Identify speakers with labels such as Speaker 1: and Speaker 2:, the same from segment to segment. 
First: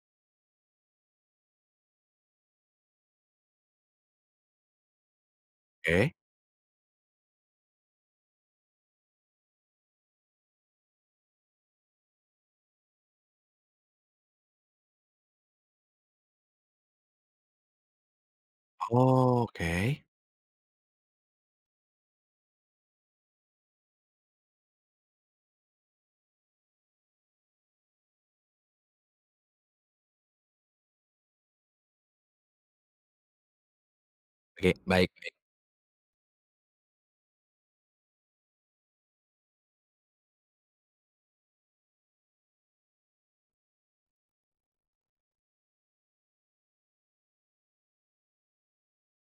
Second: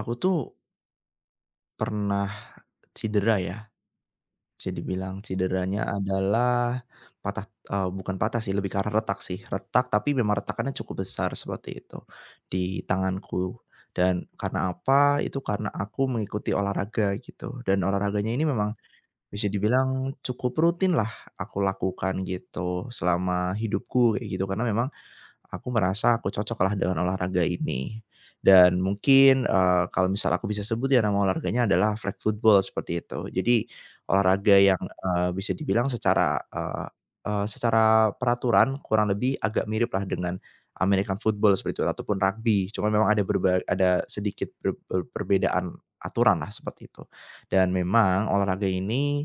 Speaker 1: Aku tuh pernah cedera ya, bisa dibilang cederanya
Speaker 2: Oke.
Speaker 1: adalah patah bukan patah sih, lebih ke retak sih. Retak, tapi memang retakannya cukup besar seperti itu, di tanganku. Dan karena apa? Itu karena aku mengikuti olahraga gitu, dan olahraganya ini memang bisa
Speaker 2: Oke.
Speaker 1: dibilang cukup rutin lah aku lakukan gitu selama hidupku kayak gitu, karena memang aku merasa aku cocoklah dengan olahraga ini. Dan mungkin, kalau misal aku bisa sebut ya nama olahraganya adalah flag football seperti itu. Jadi olahraga
Speaker 2: Oke,
Speaker 1: yang,
Speaker 2: baik baik.
Speaker 1: bisa dibilang secara, eee eee, secara peraturan kurang lebih agak miriplah dengan American football seperti itu ataupun rugby. Cuma memang ada ada sedikit per per perbedaan aturanlah seperti itu. Dan memang olahraga ini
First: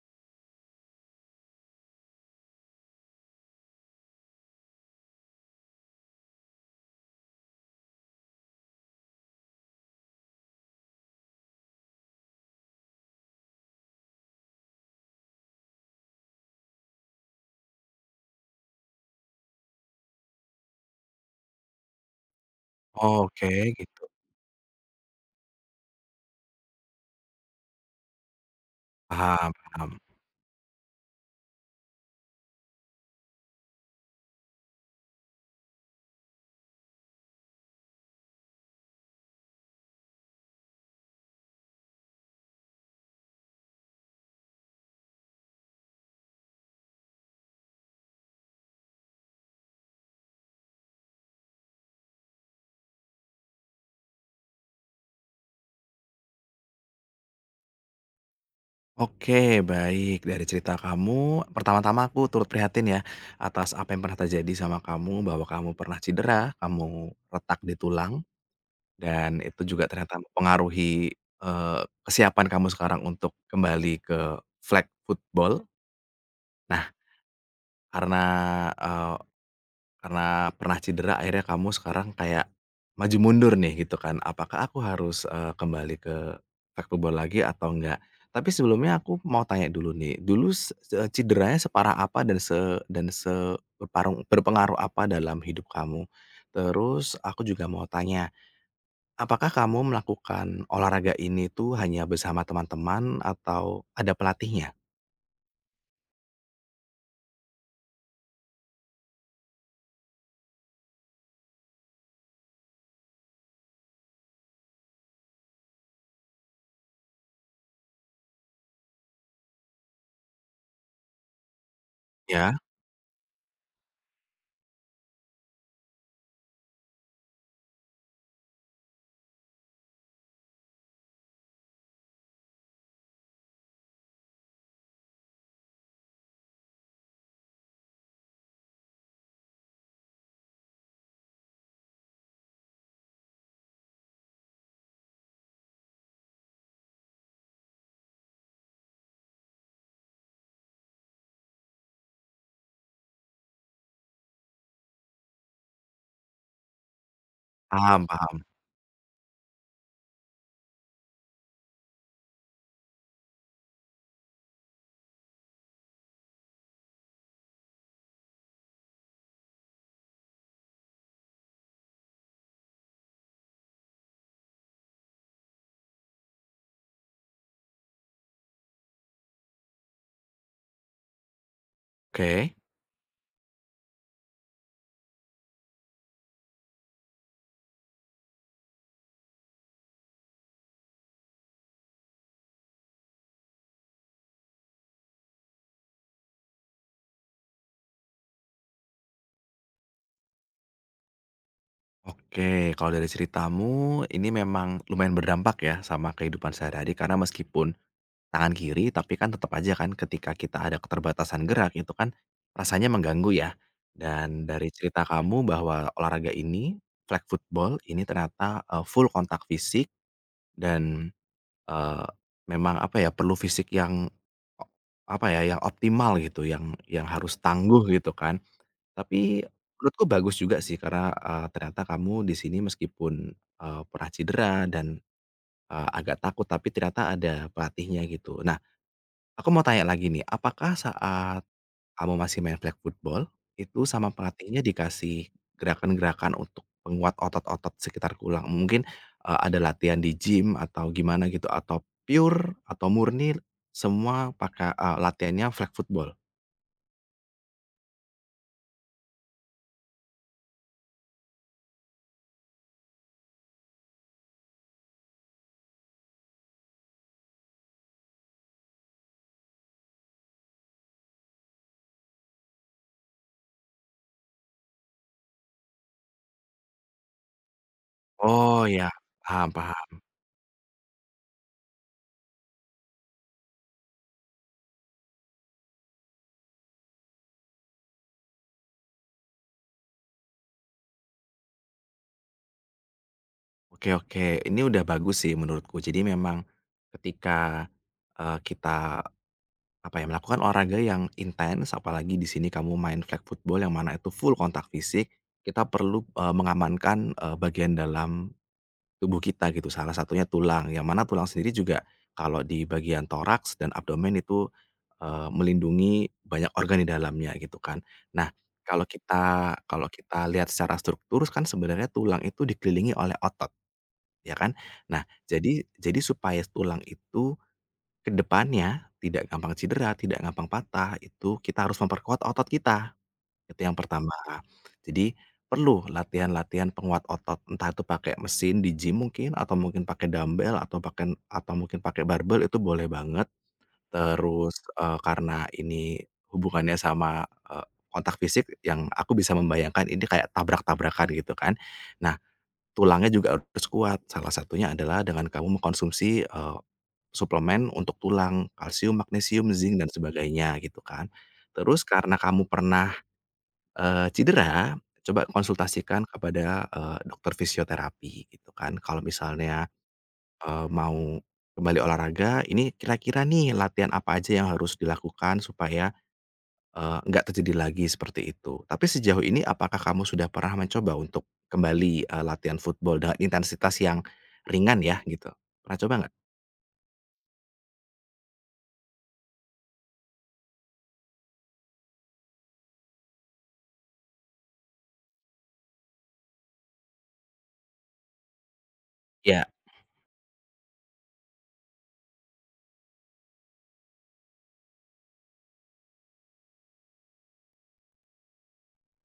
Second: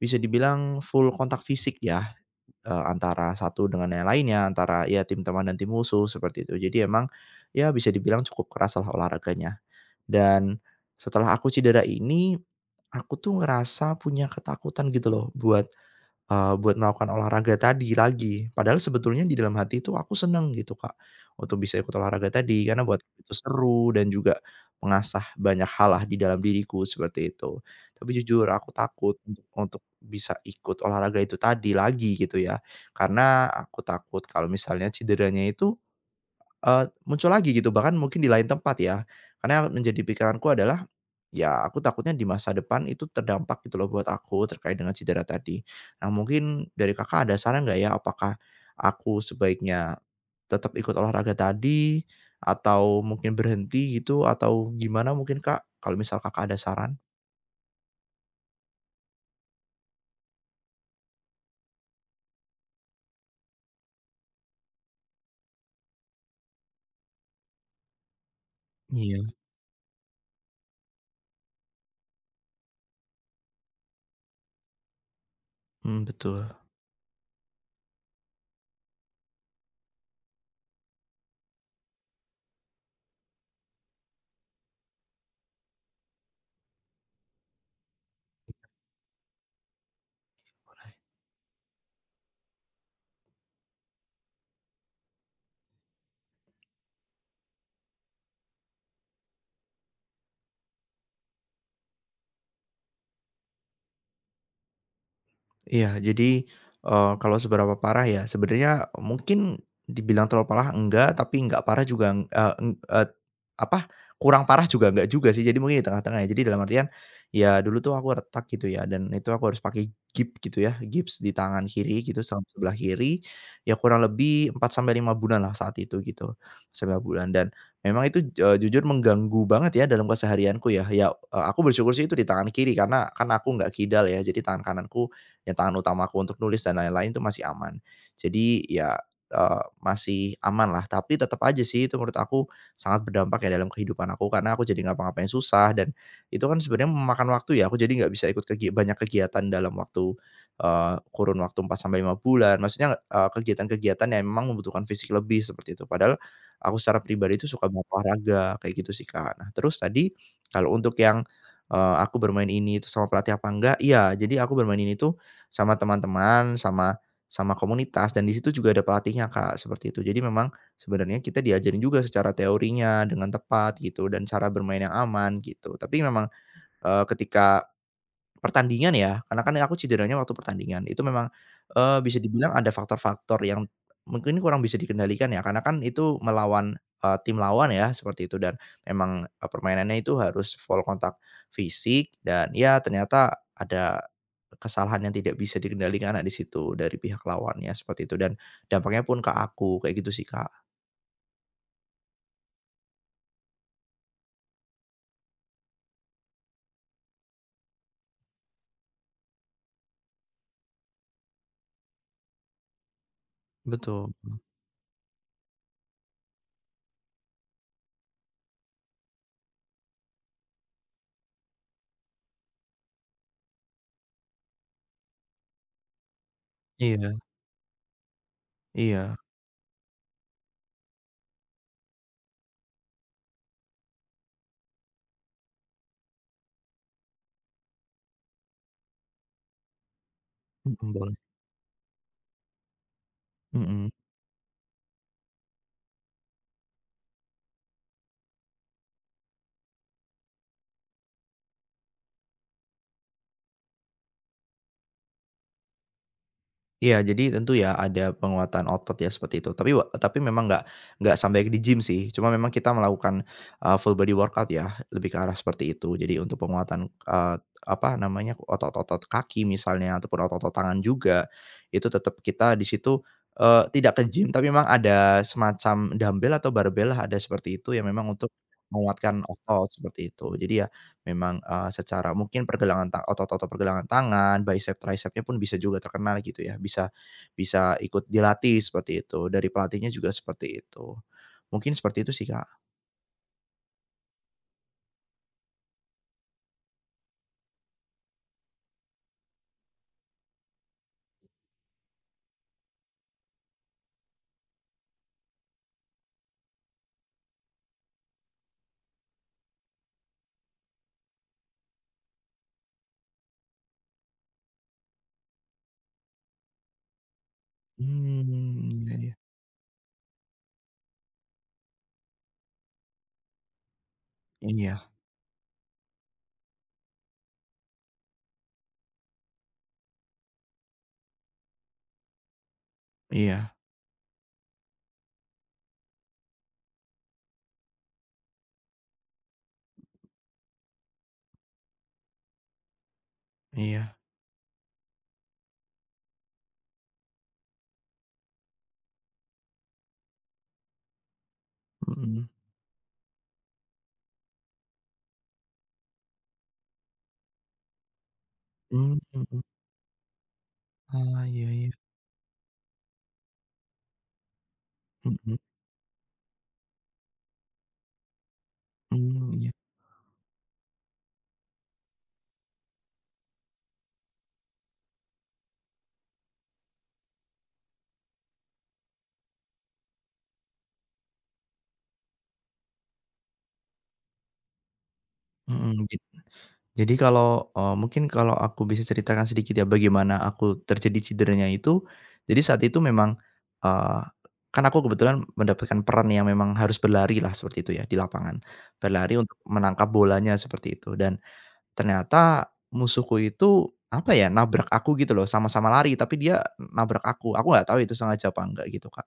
Speaker 1: bisa dibilang full kontak fisik ya. Antara satu dengan yang lainnya, antara ya tim teman dan tim musuh, seperti itu. Jadi emang ya bisa dibilang cukup keraslah olahraganya. Dan setelah aku cedera ini, aku tuh ngerasa punya ketakutan gitu loh buat melakukan olahraga tadi lagi. Padahal sebetulnya di dalam hati itu aku seneng gitu, Kak, untuk bisa ikut olahraga tadi karena buat aku itu
Speaker 2: Oke,
Speaker 1: seru
Speaker 2: gitu.
Speaker 1: dan juga mengasah banyak hal lah di dalam diriku seperti itu. Tapi jujur aku takut untuk
Speaker 2: Paham
Speaker 1: untuk
Speaker 2: paham.
Speaker 1: bisa ikut olahraga itu tadi lagi gitu ya, karena aku takut kalau misalnya cederanya itu muncul lagi gitu, bahkan mungkin di lain tempat ya. Karena yang menjadi pikiranku adalah, ya aku takutnya di masa depan itu terdampak gitu loh buat aku terkait dengan cedera tadi. Nah mungkin dari Kakak ada saran nggak ya, apakah aku sebaiknya tetap ikut olahraga tadi atau mungkin berhenti gitu atau gimana mungkin Kak, kalau misal Kakak ada saran?
Speaker 2: Oke, baik. Dari cerita kamu, pertama-tama aku turut prihatin ya, atas apa yang pernah terjadi sama kamu, bahwa kamu pernah cedera, kamu retak di tulang,
Speaker 1: Iya.
Speaker 2: dan itu juga ternyata mempengaruhi, eee, kesiapan kamu sekarang untuk kembali ke flag football.
Speaker 1: Mhm, betul.
Speaker 2: Nah, karena, eee karena pernah cedera akhirnya kamu sekarang kayak maju mundur nih gitu kan, apakah aku harus, kembali ke sepak bola lagi atau enggak? Tapi sebelumnya aku mau tanya dulu nih, cederanya separah apa dan se berparung berpengaruh apa dalam hidup kamu? Terus aku juga mau tanya, apakah kamu melakukan olahraga ini tuh hanya bersama teman-teman atau ada pelatihnya?
Speaker 1: Iya, jadi, kalau seberapa parah ya, sebenarnya mungkin dibilang terlalu parah enggak, tapi enggak parah juga, eee, eng et apa, kurang parah juga enggak juga sih, jadi mungkin di tengah-tengah ya. Jadi dalam artian, ya dulu tuh aku retak gitu ya, dan itu aku harus pakai gips gitu ya, gips di tangan kiri gitu, sama
Speaker 2: Ya,
Speaker 1: sebelah kiri, ya kurang lebih 4 sampai lima bulan lah saat itu gitu, 9 bulan dan memang itu, jujur mengganggu banget ya dalam keseharianku ya. Ya, aku bersyukur sih itu di tangan kiri, karena kan aku nggak kidal ya, jadi tangan kananku yang tangan utamaku untuk nulis dan lain-lain itu masih aman. Jadi ya, masih aman lah, tapi tetap aja sih itu menurut aku sangat berdampak ya dalam kehidupan aku, karena aku jadi ngapa-ngapain susah dan itu kan sebenarnya memakan waktu ya, aku jadi nggak bisa ikut banyak kegiatan dalam waktu, kurun waktu empat sampai lima bulan. Maksudnya, kegiatan-kegiatan yang memang membutuhkan fisik lebih seperti itu. Padahal aku secara pribadi itu suka banget
Speaker 2: paham
Speaker 1: olahraga,
Speaker 2: paham,
Speaker 1: kayak gitu sih, Kak. Nah, terus tadi kalau untuk yang, aku bermain ini itu sama pelatih apa enggak, iya. Jadi aku bermain ini tuh sama teman-teman, sama sama komunitas dan di situ juga ada pelatihnya, Kak, seperti itu. Jadi memang sebenarnya kita diajarin juga secara teorinya dengan tepat gitu dan cara bermain yang aman gitu. Tapi memang, ketika pertandingan ya, karena kan aku cederanya waktu pertandingan. Itu memang, bisa
Speaker 2: oke.
Speaker 1: dibilang ada faktor-faktor yang mungkin kurang bisa dikendalikan ya, karena kan itu melawan, tim lawan ya, seperti itu dan memang, permainannya itu harus full kontak fisik dan ya ternyata ada kesalahan yang tidak bisa dikendalikan, nah di situ dari pihak lawannya, seperti itu dan dampaknya pun ke aku, kayak gitu sih, Kak.
Speaker 2: Oke, kalau dari ceritamu ini memang lumayan berdampak ya sama kehidupan sehari-hari karena meskipun tangan kiri tapi kan tetap aja kan ketika kita ada keterbatasan gerak itu kan rasanya mengganggu ya.
Speaker 1: Betul,
Speaker 2: Dan dari cerita kamu bahwa olahraga ini, flag football ini ternyata, full kontak fisik dan, eee, memang apa ya, perlu fisik yang o apa ya, yang optimal gitu yang
Speaker 1: iya
Speaker 2: harus tangguh gitu kan.
Speaker 1: iya,
Speaker 2: Tapi menurutku bagus juga sih karena, ternyata kamu di sini meskipun, pernah cedera dan, agak takut tapi ternyata ada pelatihnya gitu. Nah, aku mau tanya lagi nih, apakah
Speaker 1: mhm, boleh.
Speaker 2: saat kamu masih main flag football, itu
Speaker 1: Mhm.
Speaker 2: sama pelatihnya dikasih gerakan-gerakan untuk penguat otot-otot sekitar tulang? Mungkin, ada latihan di gym atau gimana gitu? Atau pure atau murni semua pakai latihannya flag football?
Speaker 1: Iya, jadi tentu ya ada penguatan otot ya seperti itu. Tapi memang nggak sampai di gym sih, cuma memang kita melakukan, full body workout ya, lebih ke arah seperti itu. Jadi untuk penguatan, apa namanya, otot-otot kaki misalnya ataupun otot-otot tangan juga, itu tetap kita di situ, tidak ke gym tapi memang ada semacam dumbbell atau barbell lah, ada seperti itu yang memang untuk
Speaker 2: Oh, ya.
Speaker 1: menguatkan
Speaker 2: Paham
Speaker 1: otot,
Speaker 2: paham.
Speaker 1: seperti itu. Jadi ya memang, secara mungkin pergelangan ta otot-otot pergelangan tangan, bicep, tricepnya pun bisa juga terkenal gitu ya, bisa bisa ikut dilatih seperti itu, dari pelatihnya juga seperti itu. Mungkin seperti itu sih, Kak.
Speaker 2: Oke oke, ini udah bagus sih menurutku. Jadi memang ketika, kita, apa ya, melakukan olahraga yang intens, apalagi di sini kamu main flag football yang mana itu full kontak fisik, kita perlu, mengamankan, bagian dalam tubuh kita gitu, salah satunya tulang, yang mana tulang sendiri juga kalau di bagian toraks dan abdomen itu, melindungi banyak organ di dalamnya gitu kan. Nah,
Speaker 1: Hmm,
Speaker 2: kalau
Speaker 1: iya iya.
Speaker 2: kita kalau kita lihat secara struktur kan sebenarnya tulang itu dikelilingi oleh otot. Ya kan?
Speaker 1: Iya
Speaker 2: Nah, jadi supaya tulang itu ke depannya tidak gampang cedera, tidak gampang patah, itu kita harus memperkuat otot kita,
Speaker 1: iya
Speaker 2: itu yang pertama. Jadi perlu latihan-latihan penguat otot, entah itu pakai mesin di gym mungkin, atau mungkin pakai dumbbell, atau mungkin pakai barbel itu boleh banget.
Speaker 1: iya,
Speaker 2: Terus, karena ini hubungannya sama, kontak fisik yang aku bisa membayangkan ini kayak tabrak-tabrakan gitu kan. Nah,
Speaker 1: mhm,
Speaker 2: tulangnya juga harus kuat, salah satunya adalah dengan kamu mengkonsumsi, suplemen untuk tulang, kalsium,
Speaker 1: mmm, mhm.
Speaker 2: magnesium, zinc, dan sebagainya gitu kan.
Speaker 1: Ah, iya iya,
Speaker 2: Terus karena kamu pernah, cedera, coba
Speaker 1: mhm,
Speaker 2: konsultasikan kepada, dokter fisioterapi gitu kan. Kalau
Speaker 1: mmm, iya,
Speaker 2: misalnya, mau kembali olahraga, ini kira-kira nih latihan apa aja yang harus dilakukan supaya nggak terjadi lagi seperti itu. Tapi sejauh ini apakah kamu sudah pernah mencoba untuk kembali, latihan football dengan intensitas yang ringan ya gitu? Pernah
Speaker 1: mhm.
Speaker 2: coba nggak?
Speaker 1: Jadi kalau, mungkin kalau aku bisa ceritakan sedikit ya bagaimana aku terjadi cederanya itu, jadi saat itu memang, eee, kan aku kebetulan mendapatkan peran yang memang harus berlari lah seperti itu ya di lapangan. Berlari untuk
Speaker 2: Ya.
Speaker 1: menangkap bolanya seperti itu dan ternyata musuhku itu, apa ya, nabrak aku gitu loh, sama-sama lari tapi dia nabrak aku nggak tahu itu sengaja apa enggak gitu kan.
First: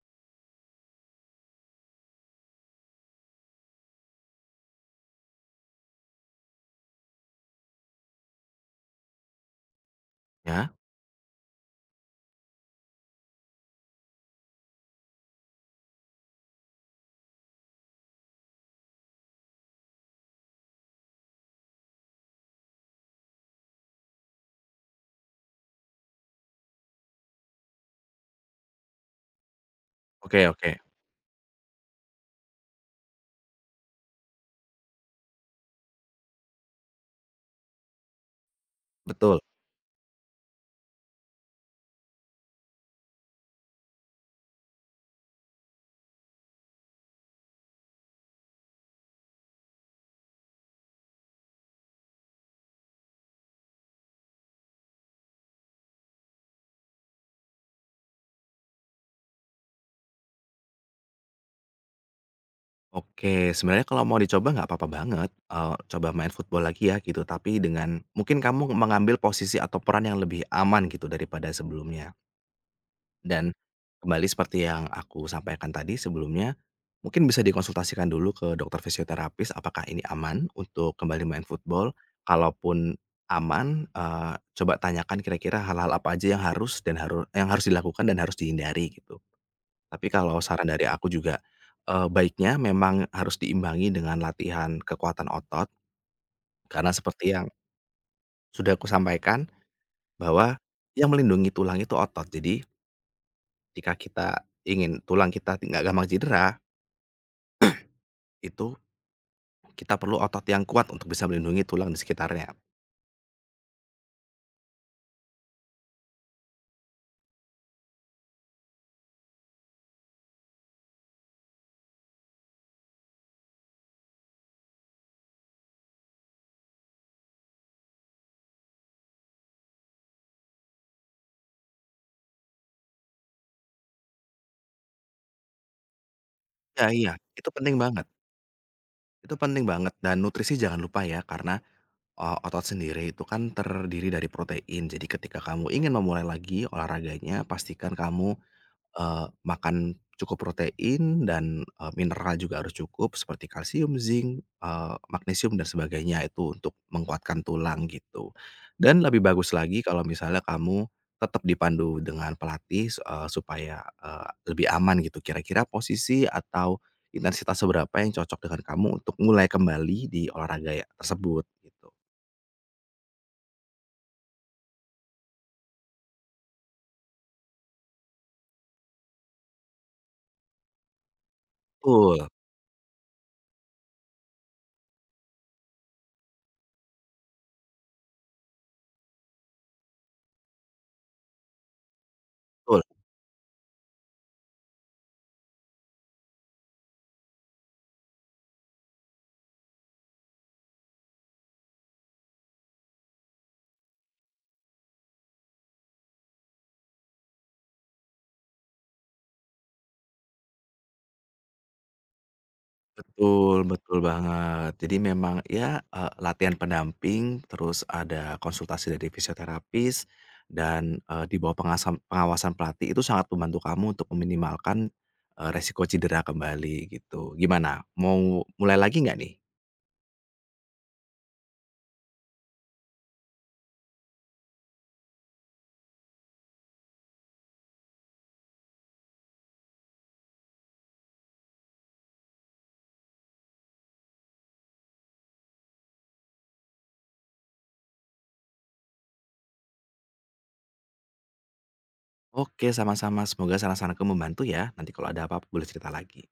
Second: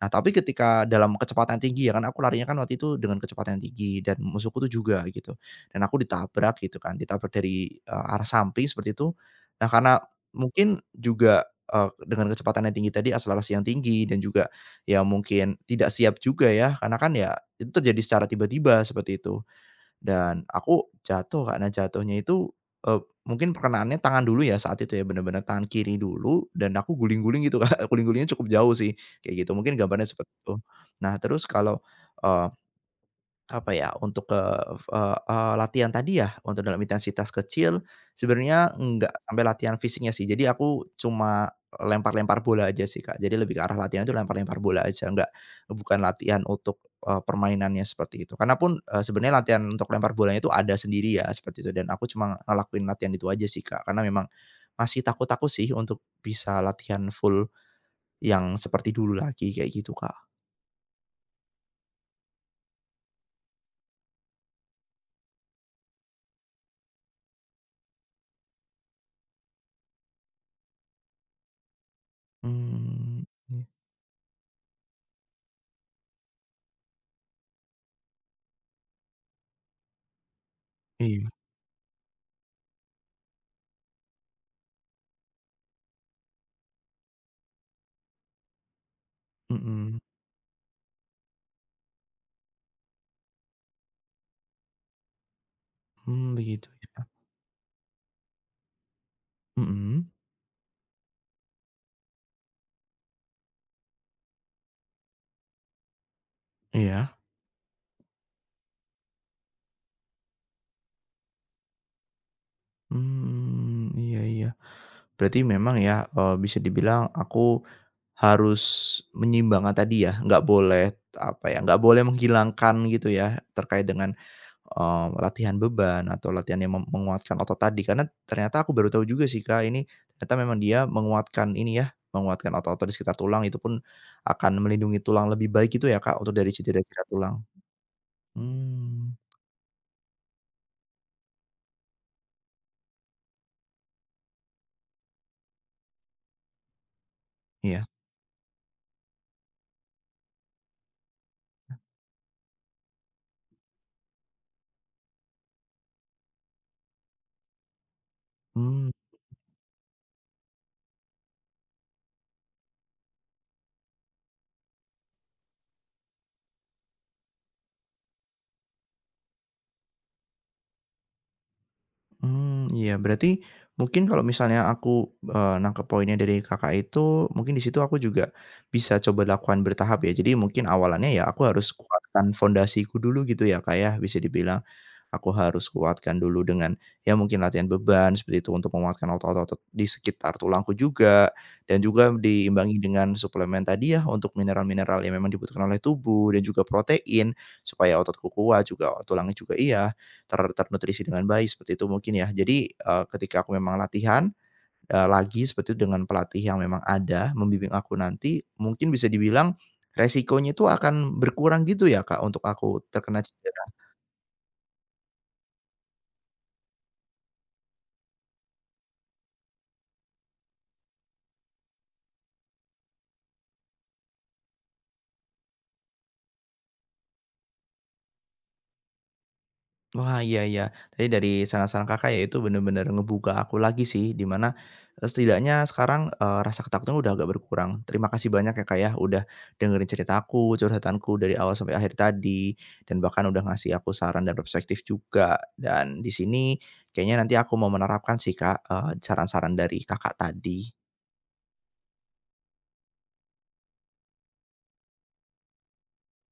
Speaker 1: Nah, tapi ketika dalam kecepatan tinggi ya kan, aku larinya kan waktu itu dengan kecepatan tinggi dan musuhku tuh juga gitu, dan aku ditabrak gitu kan, ditabrak dari, arah samping seperti itu. Nah, karena
Speaker 2: Ya?
Speaker 1: mungkin juga, dengan kecepatan yang tinggi tadi, akselerasi yang tinggi dan juga ya mungkin tidak siap juga ya, karena kan ya itu terjadi secara tiba-tiba seperti itu. Dan aku jatuh karena jatuhnya itu, eee, mungkin perkenaannya tangan dulu ya saat itu ya, bener-bener tangan kiri dulu dan aku guling-guling gitu Kak, guling-gulingnya cukup jauh sih, kayak gitu, mungkin gambarnya seperti
Speaker 2: Oke
Speaker 1: itu.
Speaker 2: oke.
Speaker 1: Nah terus kalau, apa ya, untuk, eee, f eee latihan tadi ya, untuk dalam intensitas kecil, sebenarnya nggak
Speaker 2: Betul.
Speaker 1: sampai latihan fisiknya sih. Jadi aku cuma lempar-lempar bola aja sih, Kak. Jadi lebih ke arah latihan itu lempar-lempar bola aja, nggak bukan latihan untuk, permainannya seperti itu. Karena pun, sebenarnya latihan untuk lempar bolanya itu ada sendiri ya, seperti itu. Dan aku cuma ngelakuin latihan itu aja sih, Kak. Karena memang masih takut-takut sih untuk bisa latihan full yang seperti dulu lagi, kayak gitu, Kak.
Speaker 2: Oke, sebenarnya kalau mau dicoba nggak apa-apa banget, coba main football lagi ya gitu, tapi dengan mungkin kamu mengambil posisi atau peran yang lebih aman gitu daripada sebelumnya.
Speaker 1: Hmm,
Speaker 2: Dan kembali seperti yang aku sampaikan tadi sebelumnya, mungkin bisa dikonsultasikan dulu ke dokter fisioterapis apakah ini aman untuk kembali
Speaker 1: iya,
Speaker 2: main football. Kalaupun aman, coba tanyakan kira-kira hal-hal apa aja yang harus dilakukan dan harus dihindari gitu.
Speaker 1: mhm,
Speaker 2: Tapi kalau saran dari aku juga, baiknya memang harus diimbangi dengan latihan kekuatan otot,
Speaker 1: hmm, begitu
Speaker 2: karena
Speaker 1: ya.
Speaker 2: seperti yang sudah aku sampaikan
Speaker 1: Mhm,
Speaker 2: bahwa yang melindungi tulang itu otot. Jadi jika kita ingin tulang kita nggak gampang cedera,
Speaker 1: iya,
Speaker 2: itu kita perlu otot yang kuat untuk bisa melindungi tulang di sekitarnya.
Speaker 1: mmm, iya iya. Berarti memang ya, bisa dibilang aku harus menyeimbangkan tadi ya, nggak boleh, apa ya, nggak boleh menghilangkan gitu ya, terkait dengan, latihan beban atau latihan yang menguatkan otot tadi. Karena ternyata aku baru tahu juga sih, Kak, ini ternyata memang dia menguatkan ini ya, menguatkan otot-otot di sekitar tulang, itu pun akan melindungi tulang lebih baik gitu ya, Kak, untuk dari
Speaker 2: Iya
Speaker 1: cedera-cedera
Speaker 2: iya,
Speaker 1: tulang.
Speaker 2: itu penting banget
Speaker 1: Mmm,
Speaker 2: itu penting banget dan nutrisi jangan lupa ya, karena otot sendiri itu kan terdiri dari protein. Jadi ketika kamu ingin memulai lagi olahraganya,
Speaker 1: iya,
Speaker 2: pastikan kamu, makan cukup protein dan, mineral juga harus cukup seperti kalsium, zinc, magnesium dan sebagainya itu untuk menguatkan tulang gitu.
Speaker 1: mmm.
Speaker 2: Dan lebih bagus lagi kalau misalnya kamu tetap dipandu dengan pelatih, supaya, lebih aman gitu. Kira-kira posisi atau intensitas seberapa yang cocok dengan kamu untuk mulai kembali di olahraga ya tersebut gitu.
Speaker 1: Hmm, iya berarti mungkin kalau misalnya aku, nangkep poinnya dari Kakak itu mungkin di situ aku juga bisa coba lakukan bertahap ya. Jadi mungkin awalannya ya aku harus
Speaker 2: Betul
Speaker 1: kuatkan fondasiku dulu gitu ya, Kak, ya bisa dibilang. Aku harus kuatkan dulu dengan ya mungkin latihan beban seperti itu untuk menguatkan otot-otot di sekitar tulangku juga dan juga diimbangi
Speaker 2: betul
Speaker 1: dengan suplemen tadi ya untuk mineral-mineral yang memang dibutuhkan oleh tubuh dan juga protein supaya ototku kuat juga tulangnya juga iya ternutrisi dengan baik, seperti itu mungkin ya. Jadi, ketika aku memang latihan, lagi seperti itu dengan pelatih yang memang ada membimbing aku nanti, mungkin bisa dibilang resikonya itu akan berkurang gitu ya, Kak, untuk aku terkena
Speaker 2: betul
Speaker 1: cedera.
Speaker 2: betul banget. Jadi memang ya, latihan pendamping, terus ada konsultasi dari fisioterapis, dan, di bawah pengawasan pelatih itu sangat membantu kamu untuk meminimalkan, resiko cedera kembali gitu. Gimana, mau mulai lagi nggak nih?
Speaker 1: Wah, iya iya. Tadi dari saran-saran Kakak ya itu bener-bener ngebuka aku lagi sih, dimana setidaknya sekarang, rasa ketakutan udah agak berkurang. Terima kasih banyak ya, Kak, ya, udah dengerin ceritaku, curhatanku dari awal sampai akhir tadi, dan bahkan udah ngasih aku saran dan perspektif juga. Dan di sini kayaknya nanti aku mau menerapkan sih, Kak, saran-saran dari Kakak tadi.
Speaker 2: Oke, sama-sama. Semoga saran-saranku membantu ya. Nanti kalau ada apa-apa boleh cerita lagi.